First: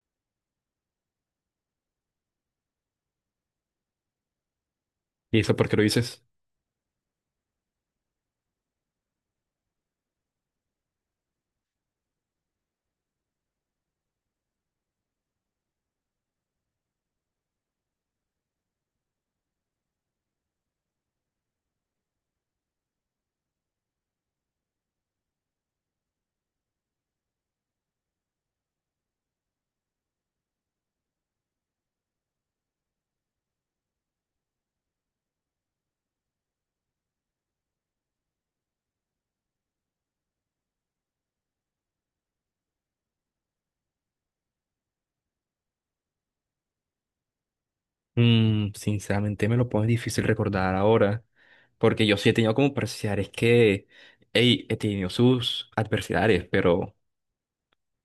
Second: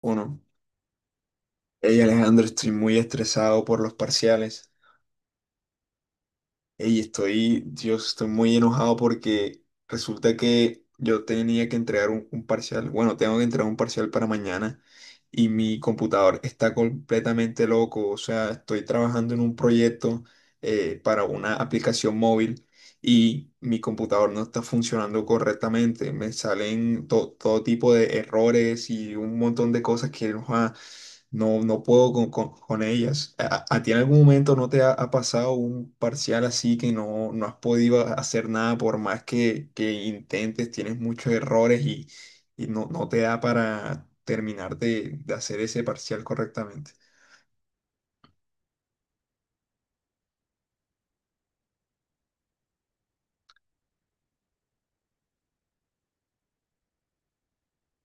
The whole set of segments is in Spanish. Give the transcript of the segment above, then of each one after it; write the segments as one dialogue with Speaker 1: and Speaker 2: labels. Speaker 1: Uno. Hey Alejandro, estoy muy estresado por los parciales.
Speaker 2: ¿Y eso por qué lo dices?
Speaker 1: Hey, estoy, Dios, estoy muy enojado porque resulta que yo tenía que entregar un parcial. Bueno, tengo que entregar un parcial para mañana y mi computador está completamente loco. O sea, estoy trabajando en un proyecto para una aplicación móvil y mi computador no está funcionando correctamente. Me salen todo tipo de errores y un montón de cosas que ujua, no puedo con ellas. ¿A ti en algún momento no te ha pasado un parcial así que no has podido hacer nada por más que intentes? Tienes muchos errores y, y no te da para terminar de hacer ese parcial correctamente.
Speaker 2: Sinceramente me lo pones difícil recordar ahora, porque yo sí he tenido como parciales que, hey, he tenido sus adversidades, pero,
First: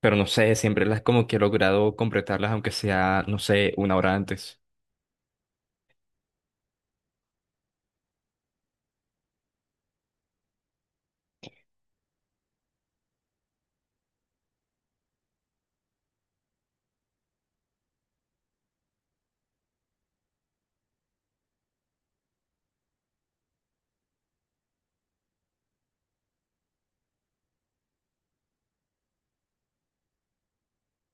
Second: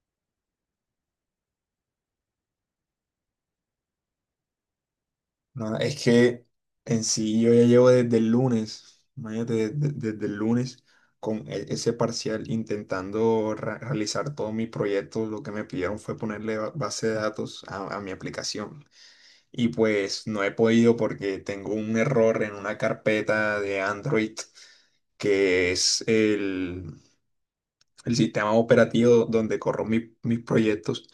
Speaker 2: pero no sé, siempre las como que he logrado completarlas, aunque sea, no sé, una hora antes.
Speaker 1: No, es que en sí yo ya llevo desde el lunes, imagínate, desde el lunes con ese parcial intentando realizar todos mis proyectos, lo que me pidieron fue ponerle base de datos a mi aplicación. Y pues no he podido porque tengo un error en una carpeta de Android que es el sistema operativo donde corro mis proyectos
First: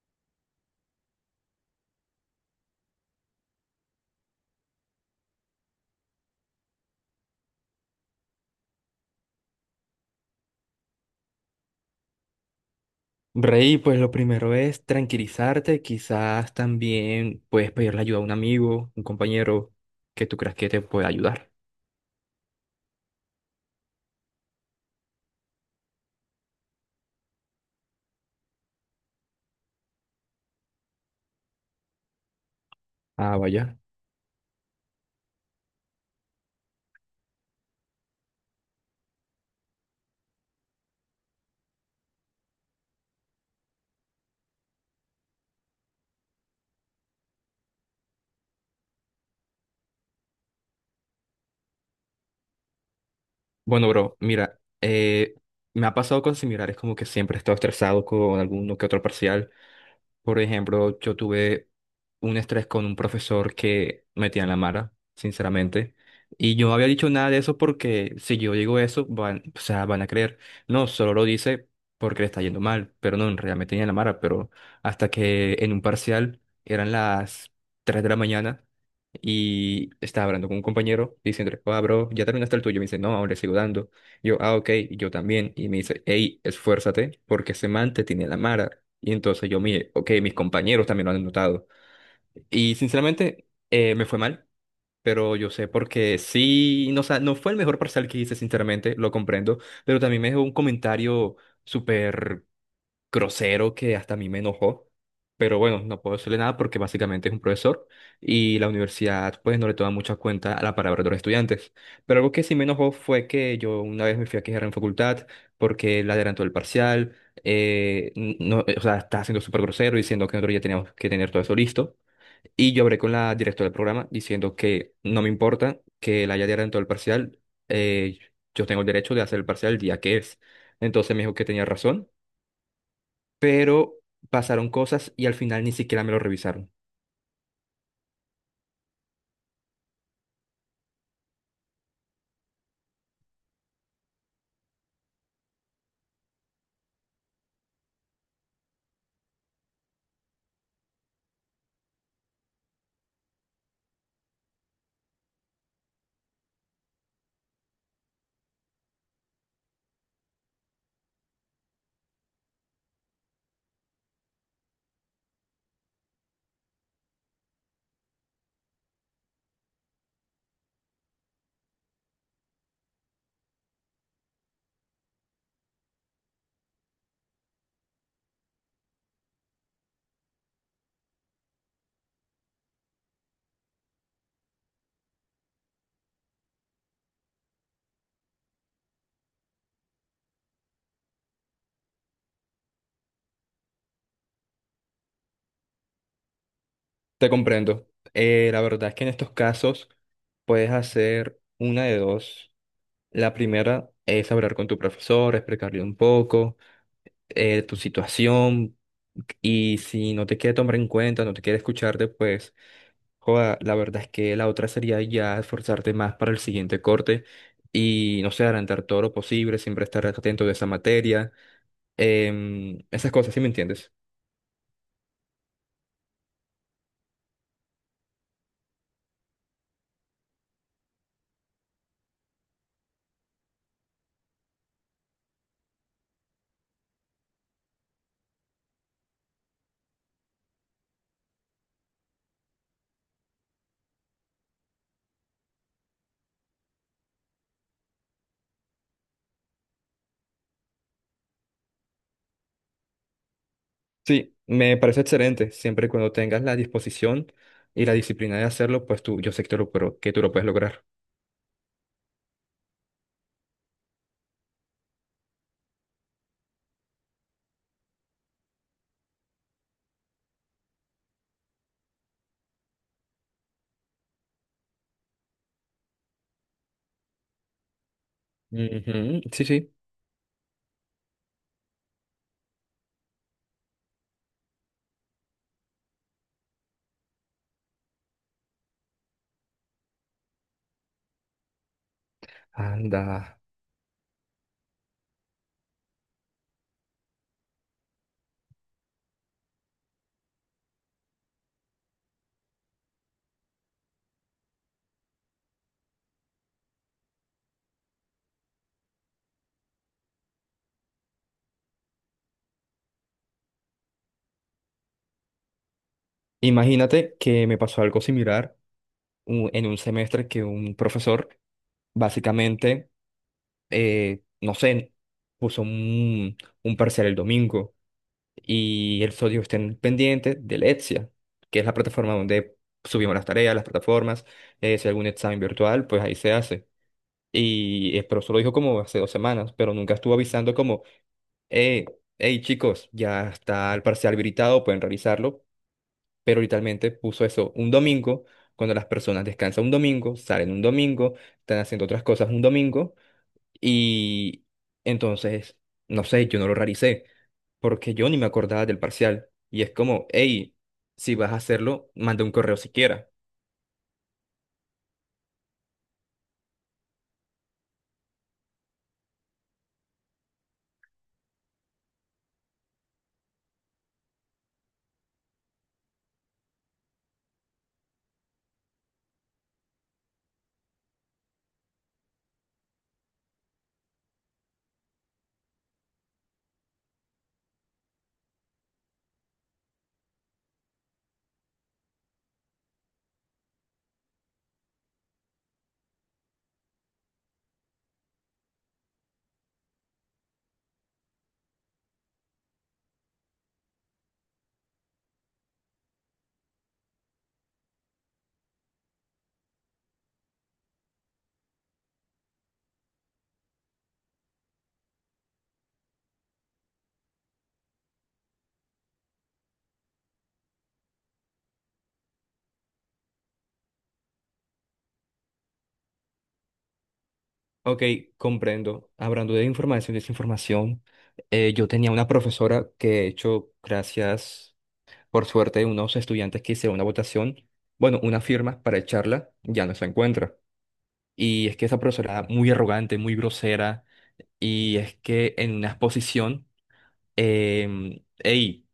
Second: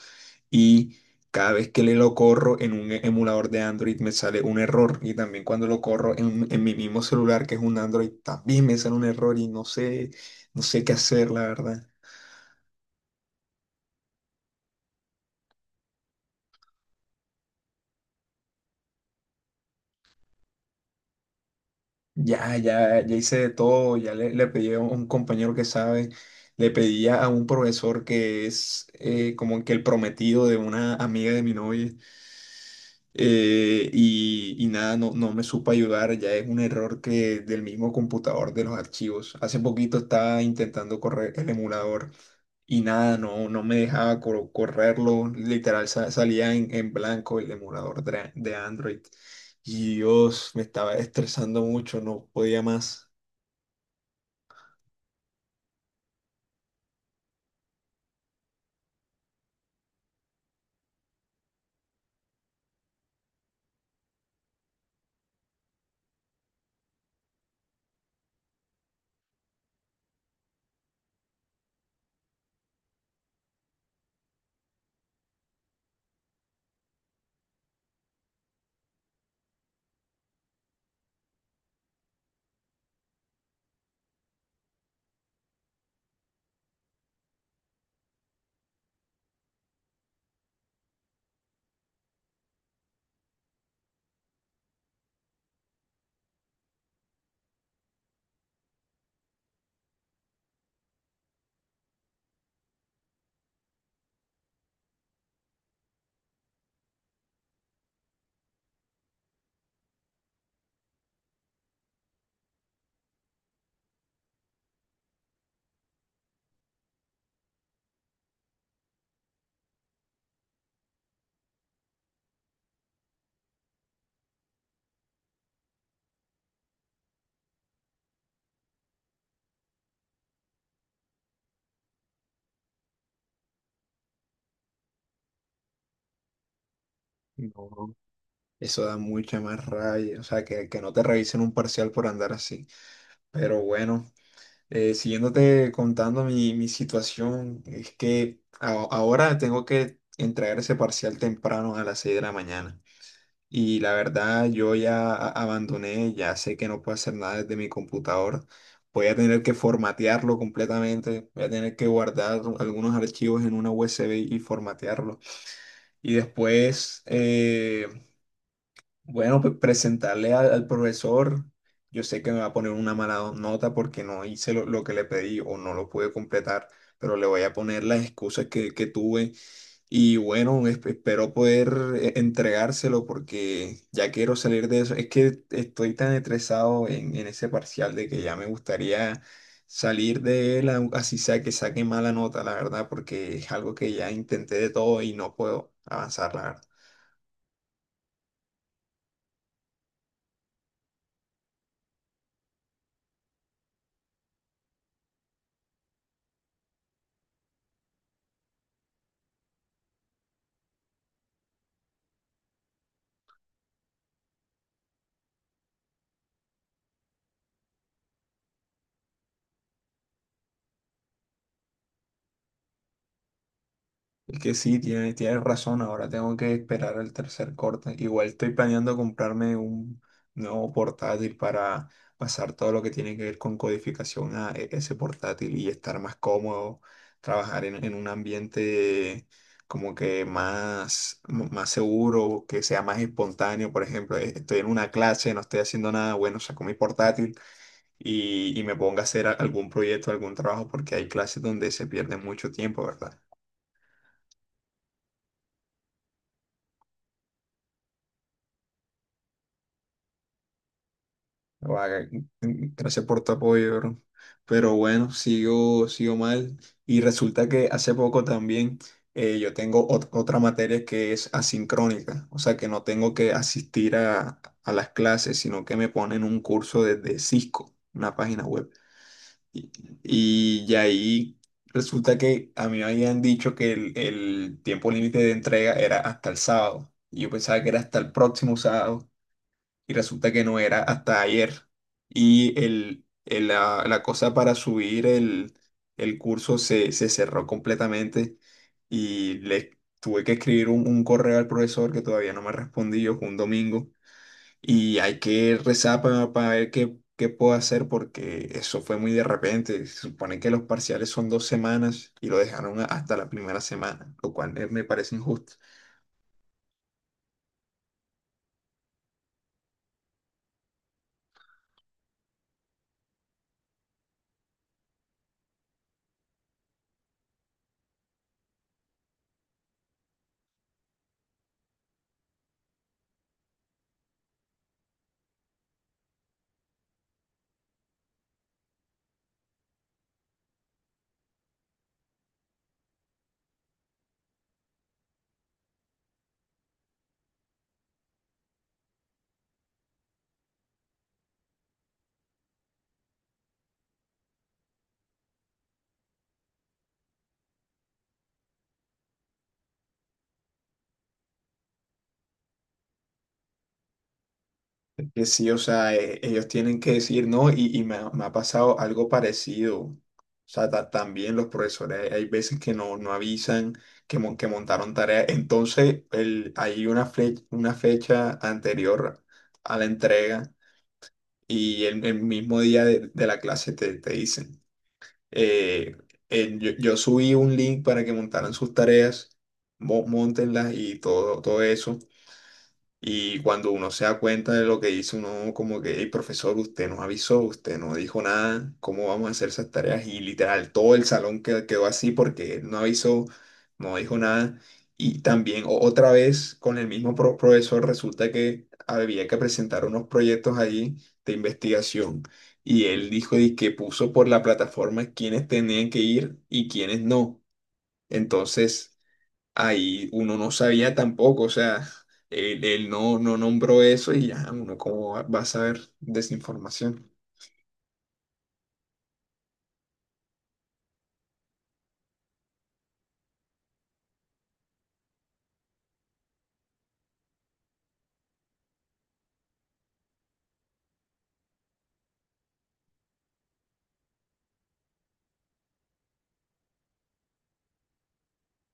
Speaker 1: y cada vez que le lo corro en un emulador de Android me sale un error y también cuando lo corro en mi mismo celular que es un Android también me sale un error y no sé, no sé qué hacer, la verdad.
Speaker 2: Rey, pues lo primero es tranquilizarte, quizás también puedes pedirle ayuda a un amigo, un compañero que tú creas que te pueda ayudar.
Speaker 1: Ya, ya, ya hice de todo, ya le pedí a un compañero que sabe, le pedí a un profesor que es como que el prometido de una amiga de mi novia
Speaker 2: Ah, vaya.
Speaker 1: y nada, no, no me supo ayudar, ya es un error que del mismo computador de los archivos. Hace poquito estaba intentando correr el emulador y nada, no, no me dejaba correrlo, literal salía en blanco el emulador de Android. Y Dios, me estaba estresando mucho, no podía más.
Speaker 2: Bueno, bro, mira, me ha pasado cosas similares, como que siempre he estado estresado con alguno que otro parcial. Por ejemplo, yo tuve un estrés con un profesor que metía en la mara, sinceramente. Y yo no había dicho nada de eso porque si yo digo eso, van, o sea, van a creer. No, solo lo dice porque le está yendo mal, pero no, en realidad me tenía en la mara. Pero hasta que en un parcial eran las 3 de la mañana. Y estaba hablando con un compañero diciendo, ah, bro, ya terminaste el tuyo. Me dice, no, aún le sigo dando. Yo, ah, ok, y yo también. Y me dice, hey, esfuérzate porque ese man te tiene la mara. Y entonces yo, mire, ok, mis compañeros también lo han notado. Y sinceramente, me fue mal, pero yo sé porque sí, no, o sea, no fue el mejor parcial que hice, sinceramente, lo comprendo, pero también me dejó un comentario súper grosero que hasta a mí me enojó. Pero bueno, no puedo decirle nada porque básicamente es un profesor y la universidad pues no le toma mucha cuenta a la palabra de los estudiantes. Pero algo que sí me enojó fue que yo una vez me fui a quejar en facultad porque él adelantó el parcial, no, o sea, está siendo súper grosero diciendo que nosotros ya teníamos que tener todo eso listo. Y yo hablé con la directora del programa diciendo que no me importa que él haya adelantado el parcial, eh, yo tengo el derecho de hacer el parcial el día que es. Entonces me dijo que tenía razón, pero pasaron cosas y al final ni siquiera me lo revisaron.
Speaker 1: No, eso da mucha más rabia, o sea, que no te revisen un parcial por andar así. Pero bueno. Siguiéndote contando mi, mi situación, es que ahora tengo que entregar ese parcial temprano a las 6 de la mañana. Y la verdad, yo ya abandoné, ya sé que no puedo hacer nada desde mi computador. Voy a tener que formatearlo completamente, voy a tener que guardar algunos archivos en una USB y formatearlo. Y después, bueno, pues presentarle al, al profesor, yo sé que me va a poner una mala nota porque no hice lo que le pedí o no lo pude completar, pero le voy a poner las excusas que tuve y bueno, espero poder entregárselo porque ya quiero salir de eso. Es que estoy tan estresado en ese parcial de que ya me gustaría salir de él, así sea que saque mala nota, la verdad, porque es algo que ya intenté de todo y no puedo avanzar, la verdad.
Speaker 2: Te comprendo. La verdad es que en estos casos puedes hacer una de dos. La primera es hablar con tu profesor, explicarle un poco tu situación, y si no te quiere tomar en cuenta, no te quiere escucharte, pues joda, la verdad es que la otra sería ya esforzarte más para el siguiente corte y no sé, adelantar todo lo posible, siempre estar atento de esa materia, esas cosas, ¿sí me entiendes?
Speaker 1: Es que sí, tienes razón, ahora tengo que esperar el tercer corte. Igual estoy planeando comprarme un nuevo portátil para pasar todo lo que tiene que ver con codificación a ese portátil y estar más cómodo, trabajar en un ambiente como que más, más seguro, que sea más espontáneo. Por ejemplo, estoy en una clase, no estoy haciendo nada, bueno, saco mi portátil y me pongo a hacer algún proyecto, algún trabajo, porque hay clases donde se pierde mucho tiempo, ¿verdad?
Speaker 2: Sí, me parece excelente. Siempre y cuando tengas la disposición y la disciplina de hacerlo, pues tú, yo sé que tú lo, pero que tú lo puedes lograr.
Speaker 1: Guau, gracias por tu apoyo, bro. Pero bueno, sigo, sigo mal. Y resulta que hace poco también yo tengo otra materia que es asincrónica, o sea que no tengo que asistir a las clases, sino que me ponen un curso desde Cisco, una página web.
Speaker 2: Ujú, sí,
Speaker 1: Y,
Speaker 2: sí.
Speaker 1: y de ahí resulta que a mí me habían dicho que el tiempo límite de entrega era hasta el sábado. Y yo pensaba que era hasta el próximo sábado y resulta que no era hasta ayer. Y el,
Speaker 2: Anda.
Speaker 1: la, la cosa para subir el curso se, se cerró completamente y le tuve que escribir un correo al profesor que todavía no me respondió, fue un domingo, y hay que rezar para ver qué, qué puedo hacer porque eso fue muy de repente. Se supone que los parciales son dos semanas y lo dejaron hasta la primera semana, lo cual me parece injusto.
Speaker 2: Imagínate que me pasó algo similar en un semestre que un profesor básicamente, no sé, puso un parcial el domingo y el sodio estén pendiente de Lexia, que es la plataforma donde subimos las tareas, las plataformas, si hay algún examen virtual, pues ahí se hace. Y, pero solo dijo como hace dos semanas, pero nunca estuvo avisando como, eh, hey chicos, ya está el parcial habilitado, pueden realizarlo. Pero literalmente puso eso un domingo, cuando las personas descansan un domingo, salen un domingo, están haciendo otras cosas un domingo. Y entonces, no sé, yo no lo realicé, porque yo ni me acordaba del parcial. Y es como, hey, si vas a hacerlo, manda un correo siquiera.
Speaker 1: Que sí, o sea, ellos tienen que decir no, y me ha pasado algo parecido. O sea, también los profesores, hay veces que no, no avisan que, que montaron tarea. Entonces, el, hay una, una fecha anterior a la entrega y el mismo día de la clase te, te dicen, eh, yo subí un link para que montaran sus tareas, móntenlas y todo, todo eso. Y cuando uno se da cuenta de lo que hizo, uno como que, hey, profesor, usted nos avisó, usted no dijo nada, ¿cómo vamos a hacer esas tareas? Y literal, todo el salón quedó así porque él no avisó, no dijo nada. Y también otra vez con el mismo profesor resulta que había que presentar unos proyectos allí de investigación. Y él dijo y que puso por la plataforma quiénes tenían que ir y quiénes no. Entonces ahí uno no sabía tampoco, o sea, él no, no nombró eso y ya uno cómo va a saber desinformación.
Speaker 2: Ok, comprendo. Hablando de información y desinformación, yo tenía una profesora que, de hecho, gracias por suerte, unos estudiantes que hicieron una votación, bueno, una firma para echarla, ya no se encuentra. Y es que esa profesora era muy arrogante, muy grosera, y es que en una exposición, ey,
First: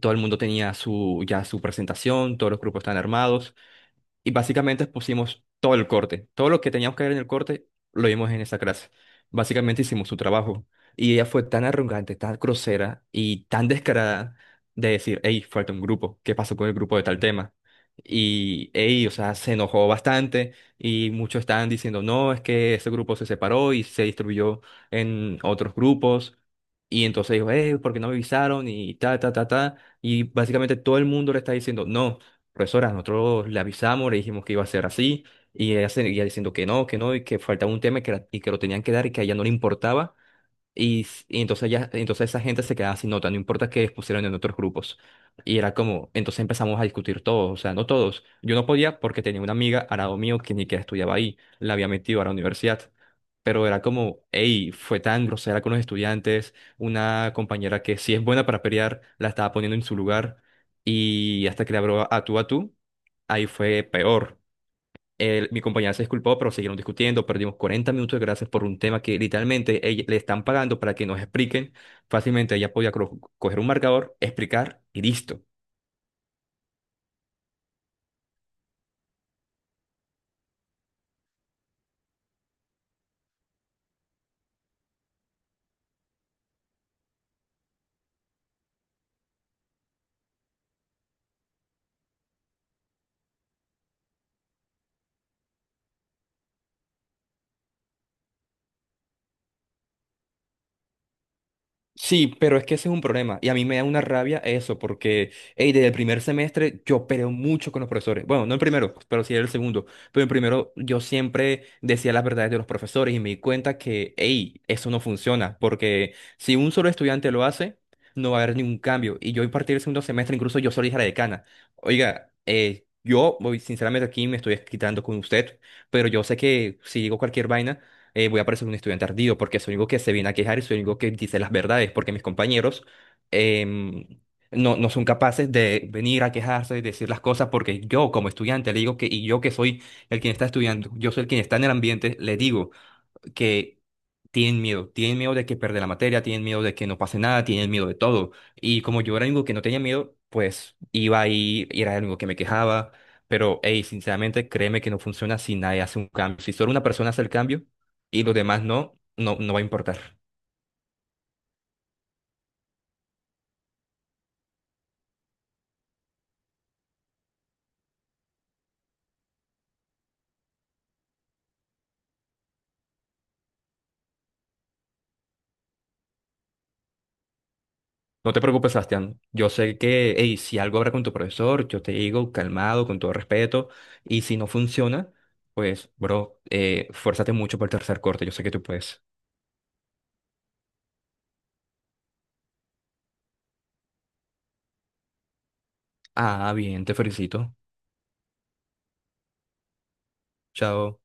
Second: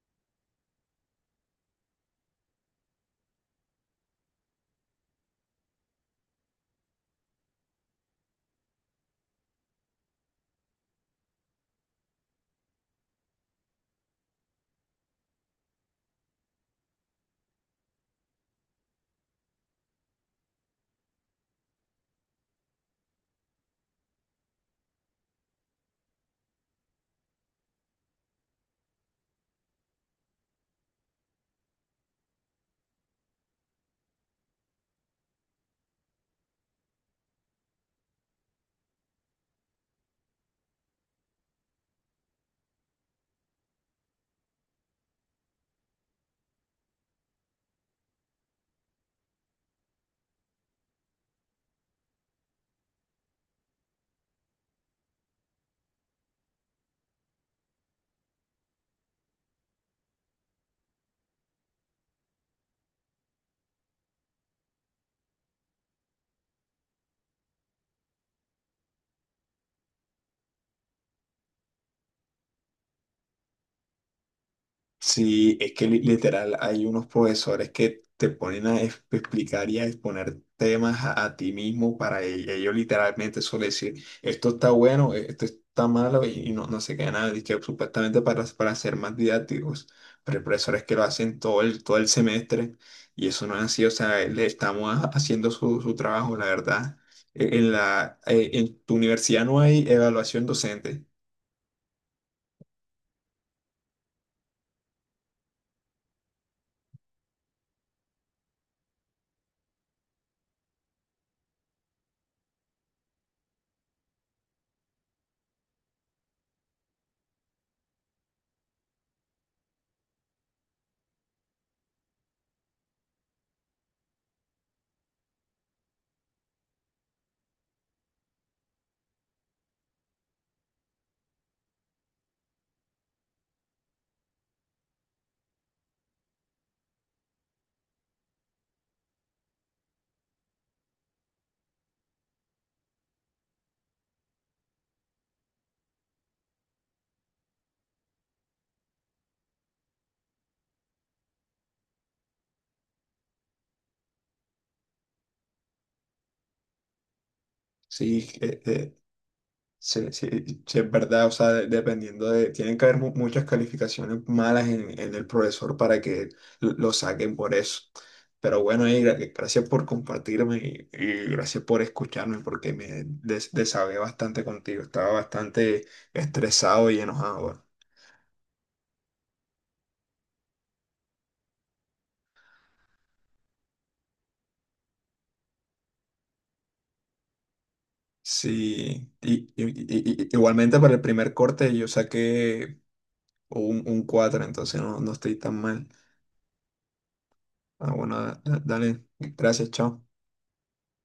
Speaker 2: todo el mundo tenía su, ya su presentación, todos los grupos están armados, y básicamente pusimos todo el corte. Todo lo que teníamos que ver en el corte lo vimos en esa clase. Básicamente hicimos su trabajo. Y ella fue tan arrogante, tan grosera y tan descarada de decir, hey, falta un grupo. ¿Qué pasó con el grupo de tal tema? Y ey, o sea, se enojó bastante y muchos estaban diciendo, no, es que ese grupo se separó y se distribuyó en otros grupos. Y entonces dijo, hey, ¿por qué no me avisaron? Y ta, ta, ta, ta. Y básicamente todo el mundo le está diciendo, no profesora, nosotros le avisamos, le dijimos que iba a ser así, y ella seguía diciendo que no, y que faltaba un tema y que, y que lo tenían que dar y que a ella no le importaba, y, y entonces ya, entonces esa gente se quedaba sin nota, no importa que pusieran en otros grupos. Y era como, entonces empezamos a discutir todos, o sea, no todos. Yo no podía porque tenía una amiga al lado mío que ni que estudiaba ahí, la había metido a la universidad. Pero era como, hey, fue tan grosera con los estudiantes, una compañera que sí es buena para pelear, la estaba poniendo en su lugar y hasta que le habló a tú, ahí fue peor. El- mi compañera se disculpó, pero siguieron discutiendo. Perdimos 40 minutos de gracias por un tema que literalmente ella- le están pagando para que nos expliquen. Fácilmente ella podía coger un marcador, explicar y listo.
Speaker 1: Sí, es que literal hay unos profesores que te ponen a explicar y a exponer temas a ti mismo para ellos, literalmente suelen decir, esto está bueno, esto está malo y no, no sé qué nada, y que supuestamente para ser más didácticos, pero hay profesores que lo hacen todo el semestre y eso no es así, o sea, le estamos haciendo su, su trabajo, la verdad. En la, en tu universidad no hay evaluación docente,
Speaker 2: Sí, pero es que ese es un problema y a mí me da una rabia eso porque, hey, desde el primer semestre yo peleo mucho con los profesores. Bueno, no el primero, pues, pero sí el segundo. Pero el primero yo siempre decía las verdades de los profesores y me di cuenta que, hey, eso no funciona porque si un solo estudiante lo hace, no va a haber ningún cambio. Y yo a partir del segundo semestre incluso yo solo dije a la decana, oiga, yo voy, sinceramente aquí me estoy quitando con usted, pero yo sé que si digo cualquier vaina voy a parecer un estudiante ardido porque soy el único que se viene a quejar y soy el único que dice las verdades, porque mis compañeros em, no son capaces de venir a quejarse, y decir las cosas, porque yo como estudiante le digo que, y yo que soy el quien está estudiando, yo soy el quien está en el ambiente, le digo que tienen miedo de que perder la materia, tienen miedo de que no pase nada, tienen miedo de todo. Y como yo era el único que no tenía miedo, pues iba ahí y era el único que me quejaba. Pero, hey, sinceramente, créeme que no funciona si nadie hace un cambio. Si solo una persona hace el cambio y
Speaker 1: sí.
Speaker 2: los
Speaker 1: E,
Speaker 2: demás
Speaker 1: e,
Speaker 2: no, no va a importar.
Speaker 1: sí, sí, sí, es verdad, o sea, dependiendo de, tienen que haber muchas calificaciones malas en el profesor para que lo saquen por eso. Pero bueno, y gracias por compartirme y gracias por escucharme porque me desahogué bastante contigo, estaba bastante estresado y enojado. Bueno.
Speaker 2: No te preocupes, Sebastián. Yo sé que, hey, si algo habrá con tu profesor, yo te digo calmado, con todo respeto. Y si no funciona, pues, bro, fuérzate mucho por el tercer corte. Yo sé que tú puedes.
Speaker 1: Sí, y, igualmente para el primer corte yo saqué un 4 entonces no, no estoy tan mal.
Speaker 2: Ah, bien, te felicito.
Speaker 1: Ah, bueno, dale, gracias, chao.
Speaker 2: Chao.